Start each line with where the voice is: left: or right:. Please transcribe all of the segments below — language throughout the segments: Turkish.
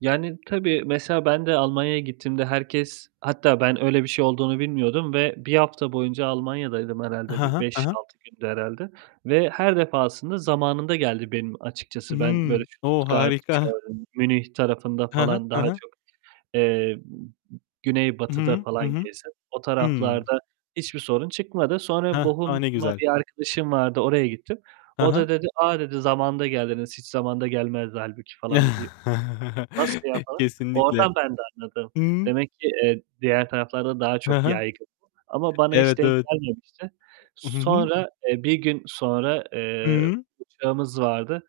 right: Yani, tabii mesela ben de Almanya'ya gittiğimde herkes hatta ben öyle bir şey olduğunu bilmiyordum ve 1 hafta boyunca Almanya'daydım
left: Ha
right: herhâlde bir
left: ha, ha
right: beş
left: ha.
right: altı gündü herhâlde. Ve her defasında zamanında geldi benim açıkçası, ben böyle,
left: Hımm. O!
right: Stuttgart,
left: Harika.
right: Köln, Münih tarafında
left: Ha ha.
right: falan
left: Ha
right: daha
left: ha.
right: çok, eee,
left: Hı
right: güneybatıda
left: hı, hı
right: falan
left: hı.
right: gezdim, o
left: Hı.
right: taraflarda hiçbir sorun çıkmadı. Sonra
left: Hah. A, ne
right: Bochum'a
left: güzel.
right: bir arkadaşım vardı, oraya gittim.
left: Ha
right: O da
left: ha.
right: dedi "A!" dedi. "Zamanında geldiniz, hiç zamanında gelmezdi hâlbuki." falan dedi. "Nasıl ya?" falan.
left: Kesinlikle.
right: Oradan ben de anladım.
left: Hı hı.
right: Demek ki, eee, diğer taraflarda daha
left: Ha
right: çok
left: ha.
right: yaygın. Ama bana hiç
left: Evet,
right: denk
left: evet.
right: gelmemişti.
left: Hı hı.
right: Sonra, eee, 1 gün sonra, eee,
left: Hıı.
right: uçağımız vardı.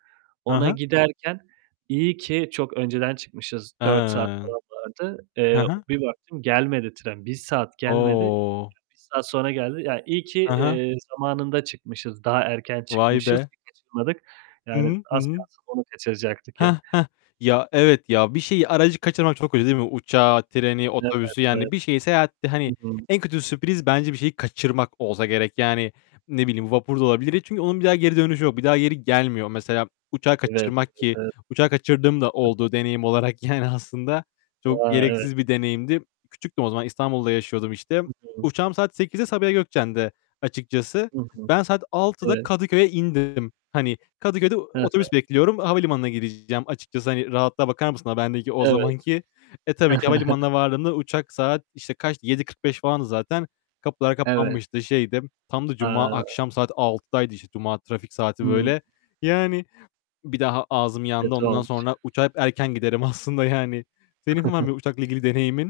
left: Ha
right: Ona
left: ha.
right: giderken, iyi ki çok önceden çıkmışız, 4 saat
left: Hıı.
right: falan vardı.
left: Hı
right: Eee,
left: hı.
right: bir baktım, gelmedi tren, 1 saat gelmedi. Ya,
left: O!
right: 1 saat sonra geldi. Ya, iyi ki,
left: Hı hı.
right: eee, zamanında çıkmışız, daha erken
left: Vay
right: çıkmışız
left: be!
right: ki kaçırmadık.
left: Hı
right: Yani,
left: hı. Hı
right: az
left: hı.
right: kalsın onu kaçıracaktık yani.
left: Heh. Heh. Ya, evet ya. Bir şeyi, aracı kaçırmak çok kötü değil mi? Uçağı, treni,
right: Evet,
left: otobüsü,
right: evet.
left: yani, bir şeyi seyahatte,
right: Hı
left: hani,
right: hı.
left: en kötü sürpriz bence bir şeyi kaçırmak olsa gerek. Yani, ne bileyim, vapur da olabilir. Ni çünkü onun bir daha geri dönüşü yok. Bir daha geri gelmiyor. Mesela, uçağı
right: Evet, evet, evet.
left: kaçırmak ki; uçağı kaçırdığım da
right: Hı hı.
left: oldu, deneyim olarak yani aslında. Çok
right: A! Evet.
left: gereksiz bir deneyimdi. Küçüktüm o zaman, İstanbul'da yaşıyordum işte.
right: Hı hı.
left: Uçağım saat 20.00'de Sabiha Gökçen'de açıkçası.
right: Hı hı.
left: Ben saat 18.00'da
right: Evet.
left: Kadıköy'e indim. Hani, Kadıköy'de
right: Hı hı.
left: otobüs bekliyorum. Havalimanına gideceğim açıkçası. Hani, rahatlığa bakar mısın a bendeki o
right: Evet.
left: zamanki? E, tabii ki havalimanına vardığımda uçak saat işte kaçtı, 19.45 falandı zaten. Kapılar
right: Evet.
left: kapanmıştı, şeydi. Tam da cuma
right: A!
left: akşam saat 18.00'daydı, işte, cuma trafik saati
right: Hıı.
left: böyle. Yani, bir daha ağzım yandı.
right: Kötü
left: Ondan
right: olmuş.
left: sonra uçağa hep erken giderim aslında yani. Senin var mı uçakla ilgili deneyimin?